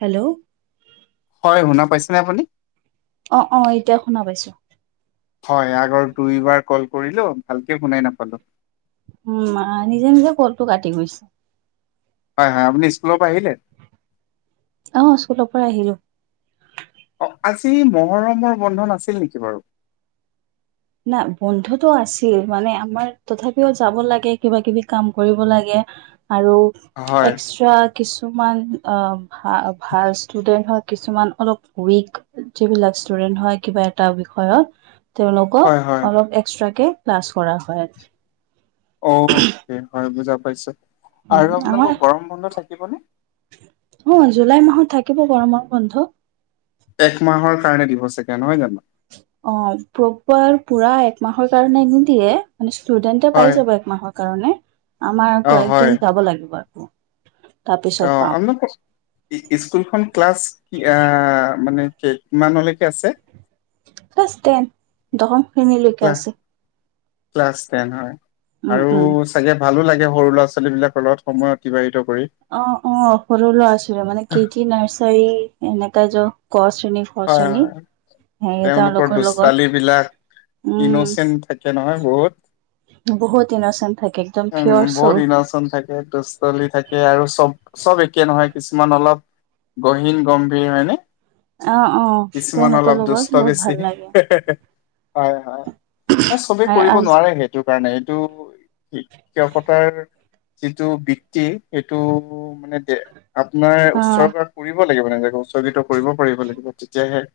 Hello, হয়, শুনা পাইছেনে আপুনি। অ, অ, এতিয়া শুনা পাইছো। হয়, আগৰ দুইবাৰ ক'ল কৰিলো ভালকে শুনাই নাপালো। উম, মা নিজে নিজে কলটো কাটি গৈছে। হা, আপুনি স্কুলৰ পৰা আহিলে। অহ, স্কুলৰ পৰা আহিলো। অ, আজি মহৰমৰ বন্ধ নাছিল নেকি বাৰু। না, বন্ধতটো আছে। মানে আমাৰ, তথাপিও যাব লাগে, কিবা কিবি কাম কৰিব লাগে। আৰু হয় এক্সট্ৰা কিছুমান, অ', ভা ভাল ষ্টুডেন্ট হয়, কিছুমান অলপ উইক। যিবিলাক ষ্টুডেণ্ট হয়, কিবা এটা বিষয়ত তেওঁলোক হয় হয় অলপ এক্সট্ৰাকে, ক্লাছ কৰা হয়। অ', [unintelligible] বুজা পাইছোঁ। আৰু আমাৰ আপোনালোকৰ গৰম বন্ধ থাকিবনে? অ', জুলাই মাহত থাকিব, গৰমৰ বন্ধ। এক মাহৰ কাৰণে দিব চাগে, নহয় জানো? অ', প্ৰপাৰ পুৰা একমাহৰ কাৰণে নিদিয়ে, মানে ষ্টুডেন্টে হয় পাই যাব একমাহৰ। কাৰণে, আমাৰ অ আকৌ হয় একদিন যাব লাগিব, আকৌ। তাৰপিছত অ', পাম আপনোকৰ স্কুলখন ক্লাছ কি, আহ, মানে [unintelligible] কিমানৰ লৈকে আছে? ক্লাছ টেন, দশম ক্লা শ্ৰেণীলৈকে আছে। ক্লাছ টেন হয়, উম আৰু উম চাগে ভালো লাগে সৰু ল'ৰা-ছোৱালী বিলাকৰ লগত, সময় অতিবাহিত কৰি। অ', অ', সৰু লৰা-ছোৱালী, মানে, কেটি নাৰ্চাৰী এনেকা য' কচ শ্ৰেণী, খ' হয় হয় শ্ৰেণী। হেৰি তেওঁলোকৰ লগত দুষ্টালিবিলাক, উম ইন'চেণ্ট থাকে নহয় বহুত। বহুত ইন'চেন্ট। থাকে একদম উম, পিয়ৰ বহুত চল ইন'চেণ্ট থাকে, দুষ্টালি থাকে আৰু চব-চব, একে নহয় কিছুমান অলপ, গহীন গম্ভীৰ হয়নে? অ অ কিছুমান তেওঁলোকৰ অলপ, লগত দুষ্ট বহুত বেছি। ভাল লাগে হয়, হয়, চবে আৰু কৰিব আজ নোৱাৰে সেইটো কাৰণে, এইটো শিক্ষকতাৰ, যিটো বৃত্তি সেইটো মানে দে আপোনাৰ, অ উৎসৰ্গা কৰিব লাগিব। [unintelligible] উৎসৰ্গিত কৰিব পাৰিব লাগিব, তেতিয়াহে।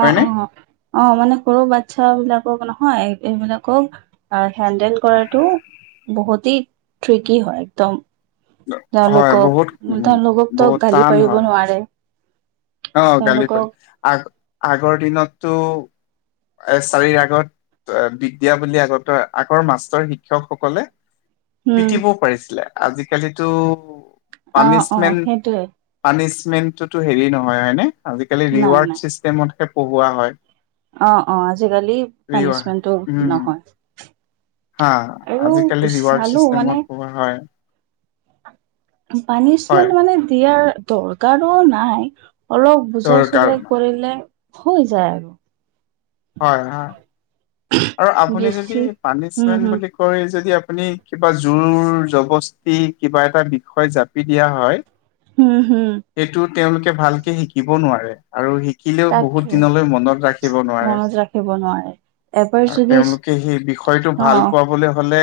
অ', হয়নে অ', অ', মানে সৰু বাচ্ছা বিলাকো মানে হয়, এইবিলাকক আ, হেণ্ডেল কৰাটো বহুতেই, ট্ৰিকি হয়, একদম। হয় তেওঁলোকক, বহুত উ তেওঁলোককতো, বহুত গালি টান হয় পাৰিব নোৱাৰে। অ', গালি পাৰি, তেওঁলোকক আগ-আগৰ দিনতটো এচাৰিৰ আগত অ', বিদ্যা বুলি আগতে, আগৰ মাষ্টৰ শিক্ষকসকলে উম পিটিবও পাৰিছিলে, আজিকালিটো অ অ পানিছমেণ্ট, সেইটোৱে পানিছ মেণ্টটুটু হেৰী নহয় হয়নে, আজিকালি নাই নাই ৰীৱাৰ্ড চিষ্টেমত হে পঢ়ুৱা হয়। অ', অ', আজিকালি, ৰিৱাৰ পানিচমেণ্টটো উম নহয়। হা, আৰু আজিকালি ৰিৱাৰ্ড চালো মানে চিষ্টেমত পঢ়ুৱা হয়। হয় পানিচমেণ্ট মানে, দিয়াৰ দৰকাৰো নাই। অলপ বুজাই দৰকাৰ চুজাই কৰিলে, হৈ যায় আৰু। হয় হয়, আৰু আপুনি বেছি যদি উম পানিছমেন্ত হম বুলি কৈ, যদি আ আপুনি কিবা জোৰ, জবস্তি কিবা এটা বিষয় জাপি দিয়া হয়। উম, উম। সেইটো তেওঁলোকে ভালকে শিকিব নোৱাৰে। আৰু শিকিলেও, তাকে বহুত দিনলৈ মনত ৰাখিব নোৱাৰে। মনত ৰাখিব নোৱাৰে এবাৰ আৰু যদি তেওঁলোকে সেই বিষয়টো, অ ভাল পাবলৈ হ লে,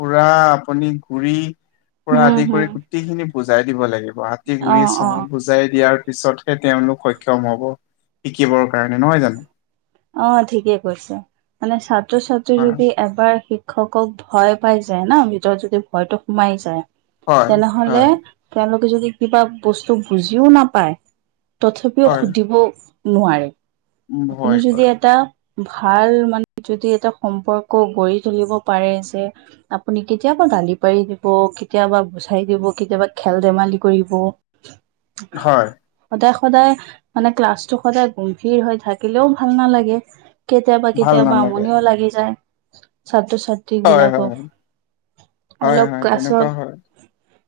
পুৰা আপুনি গুৰি পৰা হম আদি হম কৰি গুটিখিনি বুজাই দিব লাগিব, আতি অ গুৰি অ চব বুজাই দিয়াৰ পিছতহে, তেওঁলোক সক্ষম হব, শিকিবৰ কাৰণে, নহয় জানো? অ', ঠিকে কৈছে, মানে ছাত্ৰ ছাত্ৰী হয় যদি এবাৰ শিক শিক্ষকক ভয় পাই যায় ন', ভিতৰত যদি ভয়তটো সোমাই যায় হয় তেনেহলে, হয় তেওঁলোকে যদি কিবা বস্তু বুজিও নাপায় তথাপিও সুধিব নোৱাৰে। উ ভয় কৰে। এ, ভাল মানে যদি এটা সম্পৰ্ক গঢ়ি তুলিব পাৰে যে আপুনি কি কেতিয়াবা গালি পাৰি দিব কেতিয়াবা গুচাই দিব কেতিয়াবা খেল ধেমালি কৰিব হয় সদায় সদায় মানে ক্লাছটো সদায় গমভিৰ হৈ থাকিলেও ভাল নালাগে। কেতিয়াবা ভাল কেতিয়াবা নালাগে আমনিও লাগি যায়। হয় হয় ছাত্ৰ-ছাত্ৰীবিলাকক হয় অলপ হয় ক্লাছত তেনেকুৱা হয়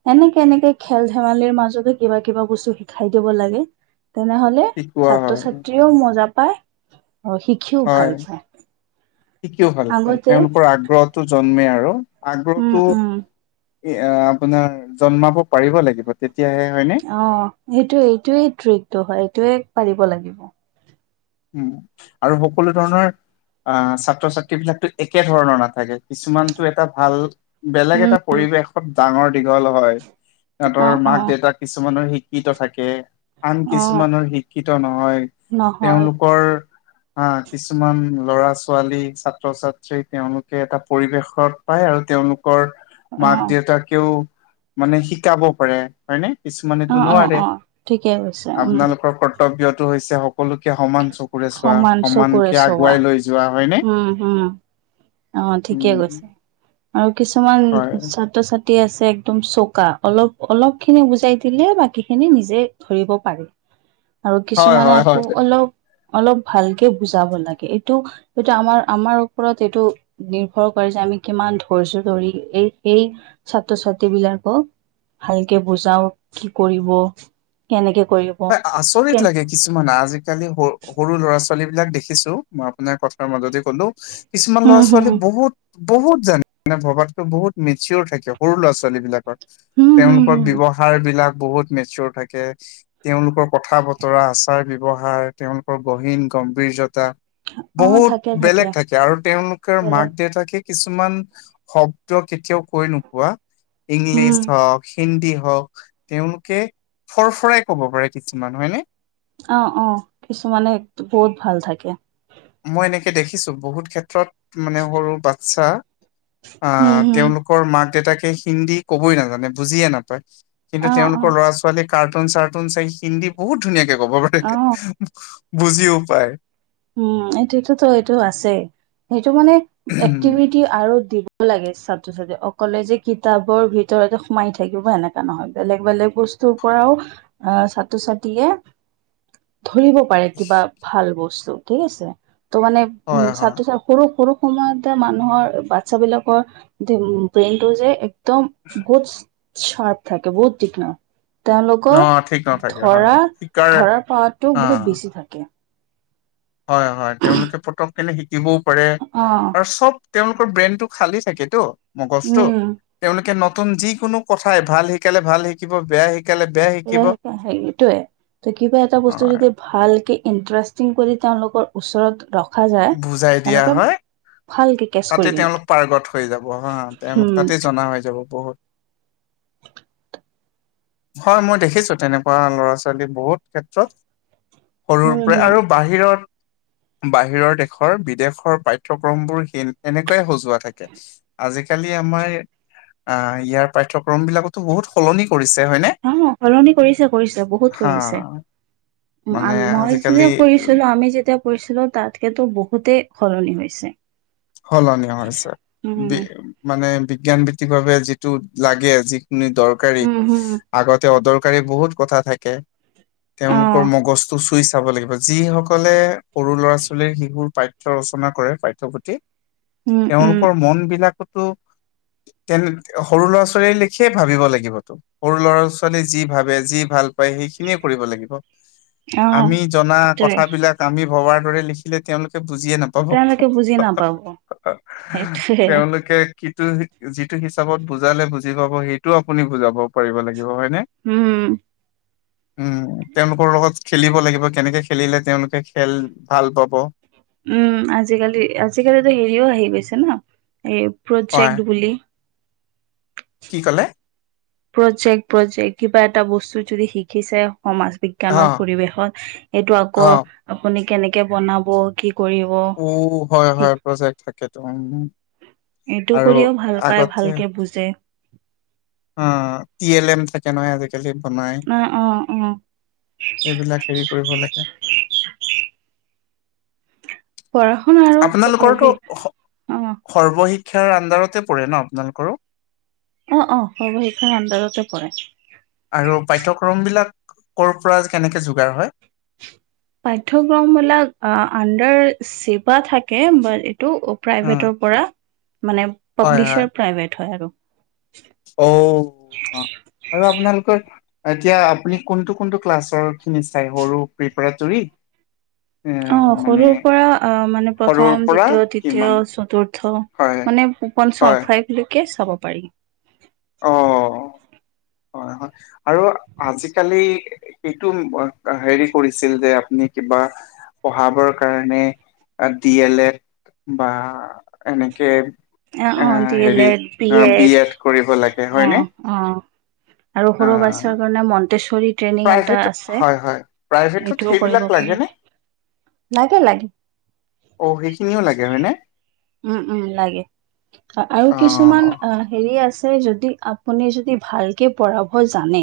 সেনেকে এনেকে খেল ধেমালিৰ মাজত কিবা কিবা বস্তু শিকাই দিব লাগে। তেনেহলে শিকোৱা হয় ছাত্ৰ-ছাত্ৰীও মজা পায়। অ শিকিও হয় ভাল পায়। শিকিও ভাল পায়। আগতে তেওঁলোকৰ আগ্ৰহটো জন্মে আৰু উম আগ্ৰহটো উম আপোনাৰ জন্মাব পাৰিব লাগিব তেত অ, এইটো এইটোয়েই ট্ৰিকটো হয় এইটোৱে পাৰিব লাগিব। উম আৰু সকলো ধৰণৰ আহ ছাত্ৰ-ছাত্ৰীবিলাকতো একে ধৰণৰ নাথাকে কিছুমানটো এটা ভাল বেলেগ উম এটা পৰিৱেশত ডাঙৰ দীঘল হয়। অ সেহঁতৰ অ মাক দেউতাক কিছুমানৰ শিক শিক্ষিত থাকে আন অ কিছুমানৰ শিক্ষিত নহয়। নহয় তেওঁলোকৰ অ', কিছুমান লৰা ছোৱালী ছাত্ৰ ছাত্ৰী তেওঁলোকে এটা পৰিৱেশত পায়। আৰু তেওঁলোকৰ অ মাক দেউতাকেও মানে শিক শিকাব পাৰে হয়নে অ কিছুমানেতো অ নোৱাৰে অ ঠিকে কৈছে উম। আপোনালোকৰ কৰ্তব্যত টো হৈছে সকলোকে সমান চকুৰে চোৱা সমান চকুৰে সমানকে চোৱা আগুৱাই লৈ যোৱা হয়নে উম হম অ ঠিকে উম কৈছে আৰু কিছুমান হয় ছাত্ৰ-ছাত তী আছে একদম চৌকা অলপ অলপখিনি বুজাই দিলে বাকীখিনি নিজে ধৰিব পাৰি। [inaudible] আৰু হয় কিছুমানে হয় আকৌ হয় অলপ অলপ ভালকে বুজাব লাগে। এইটো-এইটো আমাৰ-আমাৰ ওপৰত এইটো নিৰ্ভৰ কৰে যে আমি কিমান ধৰিছো ধৰি এই সেই ছাত্ৰ ছাত্ৰী বিলাকক ভালকে বুজাও কি কৰিব কেনেকে কৰিব হয় আচৰিত কে লাগে কিছুমানে আজিালি আজ কালি সৰু সৰু ল'ৰা ছোৱালী বিলাক দেখিছো মই আপোনাৰ কথাৰ মাজতে কলো কিছুমান ল'ৰা হম হম ছোৱালী বহুত বহুত জানে মানে ভবাকতো বহুত মিচিয়ৰ থাকে। সৰু ল'ৰা ছোৱালী বিলাকৰ হম হম তেওঁলোকৰ হম ব্যয়ৱহাৰ বিলাক বহুত মেচুৰ থাকে। তেওঁলোকৰ কথা বতৰা আচাৰ ব্যৱহাৰ তেওঁলোকৰ গহীন গম্ভীৰত অ বহুত থাকে বেলেগ থাকে, আৰু তেওঁলোকৰ মাক বেলেগ দেউতাকিক কিছুমান শব্দ কেতিয়াও কৈ নোপোৱা উম ইংলিছ হওক হিন্দী হওক তেওঁলোকে ফৰফৰাই ক'ব পাৰে কিছুমান হয়নে? অ', অ', কিছুমানে বহুত ভাল থাকে। মই এনেকে দেখিছো, বহুত ক্ষেত্ৰত মানে সৰু বাচ্ছা উম আহ, হম তেওঁলোকৰ মাক দেউতাকে হিন্দী কবই নাজানে বুজিয়ে নাপায়। কিন্তু অ অ তেওঁলোকৰ ল'ৰা ছোৱালীয়ে কাৰ্টুন চাৰ্টুন চাই হিন্দী বহুত ধুনীয়াকে কব পাৰে অ বুজিও পায়। উ, সটোটোতো এইটো আছেই সেইটো মানে এক্টিভিটি আৰু দিব লাগে ছাত্ৰ ছাত্ৰী অকলে যে কিতাপৰ ভিতৰতে সোমাই থাকিব সেনেকা নহয় বেলেগ-বেলেগ বস্তু বস্তুৰ পৰাও আহ ছাত্ৰ ছাত্ৰীয়ে [inaudible] ধৰিব পাৰে কিবা ভাল বস্তু ঠিক আছে ত' মানে উ হয় হয় ছাত্ৰ-ছাত্ৰ সৰু-সৰু সময়তে মানুহৰ বাচ্ছা বিলাকৰ ব্ৰেইন টো যে এক্দম বুত স্বাদ থাকে, বহুত তীক্ষ্ণ। অ তেওঁলোকৰ ঠিক নাথাকে হয় ধৰা শিকাৰ ধৰাৰ পটো অ বহুত বেছি থাকে। হয়, হয় তেওঁলোকে পতক কেনে শিকিবও পাৰে অ আৰু চব তেওঁলোক ব্ৰেইন টো খালি থাকেতো মগজটো উম তেওঁলোকে নতুন যিকোনো কথাই ভাল শিকালে ভাল শিকিব বেয়াই সেইটোৱে ত কিবা এটা অ বস্তু যদি ভালকে ইণ্টাৰেষ্টিং কৰি তেওঁলোকৰ ওচৰত ৰখ বুজাই দিয়া হয়। ভালকে কেচ তাতে কৰি লয় তেওঁলোক পাৰ্গত হৈ যাব হা তেওঁলোক উম তাতে জনা হৈ যাব বহুত। হয় মই দেখিছো, তেনেকুৱা ল'ৰা-ছোৱালী বহুত ক্ষেত্ৰত সৰুৰ পৰাই উম আৰু বাহিৰত বাহিৰত দেশৰ বিদেশৰ পাঠ্যক্ৰমবোৰ সেনেকৈ সজোৱা থাকে আজি কালি আমাৰ আহ ইয়াৰ পাঠ্যক্ৰম বিলাকতো বহুত সলনি কৰিছে। হয়নে অ', সলনি কৰিছে কৰিছে বহুত হা কৰিছে। মানে মই আজিকালি শ্ৰীত পঢ়িছিলোঁ আমি যেতিয়া পঢ়িছিলো তাতকে টো বহুতেই সলনি হৈছে। সলনী হৈছে বি উম। মানে বিজ্ঞান ভিত্তিকভাৱে যিটো লাগে যি খিনি দৰকাৰী উম হুম। আগতে অদৰকাৰী বহুত কথা থাকে। তেওঁলোকৰ অ', মগজটো চুইছে চাব লাগিব যি সকলে সৰু ল'ৰা ছোৱালীৰ শিশুৰ পাঠ্য ৰচনা কৰে পাঠ্যপুঠি উম উম তেওঁলোকৰ মন বিলাকতো তেন সৰু ল'ৰা-ছোৱালী লেখীয়া ভাবিব লাগিবতো, সৰু ল'ৰা-ছোৱালী যি ভাবে যি ভাল সেই খিনিয়ে কৰিব লাগিব অ', আমি জনা সেইটোৱে কথা বিলাক আমি ভবাৰ দৰে লিখিলে তেওঁলোকে বুজিয়ে নাপাব। তেওঁলোকে বুজি নাপাব। সেইটোৱে তেওঁলোকে সিটো যিটো হিচাপত বুজালে বুজি পাব সেইটোও আপুনি বুজাব পাৰিব লাগিব। হয়নে উম। উম তেওঁলোকৰ লগত খেলিব লাগিব, কেনেকে খেলিলে তেওঁলোকে খেল ভাল পাব। উম আজিকালি আজিকাটো হেৰিও আহি গৈছে ন এই হয়, প্ৰজেক্ট বুলি। কি ক'লে? প্ৰজেক্ট প্ৰজেক্ট কিবা এটা বস্তু যদি শিকিছে সমাজ অ, বিজ্ঞানত, পৰিৱেশত এইটো অ, আকৌ আপুনি কেনেকে বনাব কি কৰিব। ঔ হয় সেই- হয় প্ৰজেক্ট থাকেটো উম। এইটো আৰু কৰিও ভাল পায় ভালকে বুজে। অঁ ই এল এম থাকে নহয় আজিকালি। বনাই নাই অঁ অঁ। এইবিলাক হেৰি কৰিব লাগে। পঢ়া শুনা আৰু অ', বি আপোনালোকৰটো অ', সৰ্বশিক্ষাৰ আণ্ডাৰতে পৰে ন আপোনালোকৰো? অ অ সৰ্বশিক্ষাৰ আণ্ডাৰতে পৰে। আৰু পাঠ্যক্ৰম বিলাক ক'ৰ পৰা কেনেকে যোগাৰ হয়? পাঠ্যক্ৰম বিলাক আণ্ডাৰ ছেবা থাকে বা ই টো উম, প্ৰাইভেটৰ পৰা মানে হয়, হয়, পাব্লিচাৰ প্ৰাইভেট হয় আৰু। অ অ আৰু আপোনালোকৰ এতিয়া আপুনি কোনটো কোনটো ক্লাছৰ খিনি চাই সৰু প্ৰিপেটোৰি? অ সৰুৰ পৰা আহ মানে সৰুৰ প্ৰথম পৰা দ্বিতীয়, কিমান? তৃতীয়, চতুৰ্থ হয়, মানে হয়। পঞ্চম ফাইভলৈকে চাব পাৰি। অ। হয় হয় আৰু আজিকালি এইটো হেৰি কৰিছিল যে আপুনি বা পঢ়াবৰ কাৰণে আ ডি এল এড বা এনেকে আহ এ অ ডি এল হেৰি এড, বি এড কৰিব লাগে অ হয়নে? অ। আৰু সৰু অ', বাচ্ছাৰ কাৰণে মন্তেশ্বৰী ট্ৰেইনিং এটা প্ৰাইভেট আছে। হয় হয় প্ৰাইভেটত এইটোও কৰিব সেইবিলাক পাৰে লাগে নে? অ সেইখিনিও লাগে হয়নে? উম উম লাগে আৰু কিছুমান অ হেৰি আছে যদি আপুনি যদি ভালকে পঢ়াব জানে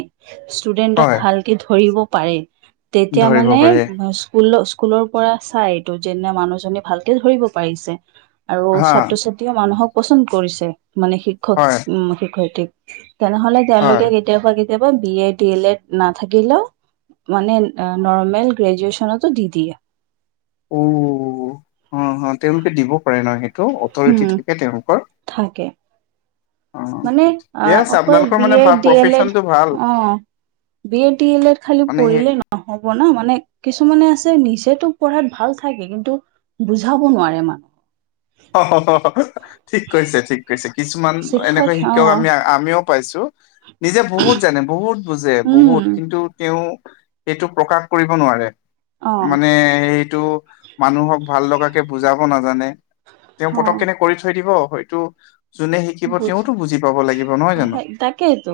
ষ্টুেডেন্টক হয় ভালকে ধৰিব পাৰে তেতিয়া ধৰিব মানে পাৰে স্কুলৰ স্কুলৰ পৰা চাই এইটো যেনে মানুহজনী ভালকে ধৰিব পাৰিছে। আৰু হা ছাত্ৰ ছাত্ৰীয়ে মানুহক পচন্দ কৰিছে মানে শিক্ষক হয়, উ শিক্ষয়িত্ৰীক। তেনেহলে হয় তেওঁলোকে কেতিয়াবা কেতিয়াবা B Ed D L Ed নাথাকিলেও মানে নৰ্মেল গ্ৰেজুয়চনতো দি দিয়ে অ অ অ তেওঁলোকে দিব পাৰে ন সেইটো অথৰিটি উম থাকে তেওঁলোকৰ। থাকে অ'। মানে আ ঠিকে আছে অকল আপোনালোকৰ বি মানে এ ভাল ডি এল এ প্ৰফেচনটো ভাল অঁ। B Ed D L Ed খালি মানে সেই পঢ়িলেটৈ নহব ন মানে কিছুমানে আছে নিজেতো পঢ়াত ভাল থাকে কিন্তু বুজাব নোৱাৰে মানুহ অ ঠিক কৈছে ঠিক কৈছে কিছুমান এনেকা শিক্ষক আমি আমিও পাইছো নিজে বহুত জানে বহুত বুজে বহুত উম কিন্তু তেওঁ সেইটো প্ৰকাশ কৰিব নোৱাৰে অ মানে সেইটো মানুহক ভাল লগাকে বুজাব নাজানে তেওঁ অ পতক কেনে কৰি থৈ দিব হয়টো যোনে শিকিব বুজ তেওঁতো অ বুজি পাব লাগিব নহয় জানো। সেই তাকেইতো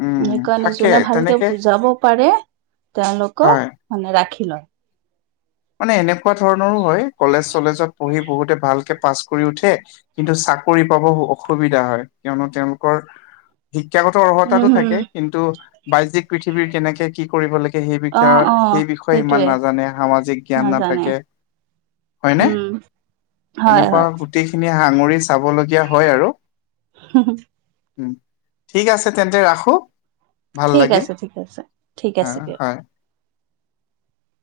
উম সেইকাৰণে থাকে যোনে ভালকে তেনেকে বুজাব পাৰে তেওঁলোকক হয় মানে ৰাখি [unintelligible] মানে এনেকুৱা ধৰণৰো হয় কলেজ চলেজত পঢ়ি বহুতে ভালকে পাছ কৰি উঠে কিন্তু চাকৰি পাব অসুবিধা হয় কিয়নো তেওঁলোকৰ শিক্ষাগত উম অৰ্হতাটো হম থাকে কিন্তু বাহ্যিক পৃথিৱীৰ কেনেকে কি কৰিব লাগিব সে-সেই অ অ বিষয়ে-সেই বিষয়ে ইমান সেইটোৱে নাজানে সামাজিক জ্ঞান নাজানে নাথাকে হয় নে উম হয় এনেকুৱা হয় গোটেইখিন সাঙুৰি চাবলগীয়া হয় আৰু উম ঠিক আছে তেন্তে ৰাখো ভাল ঠিক লাগিল আছে ঠিক আছে ঠিক হা আছে দিয়ক হয়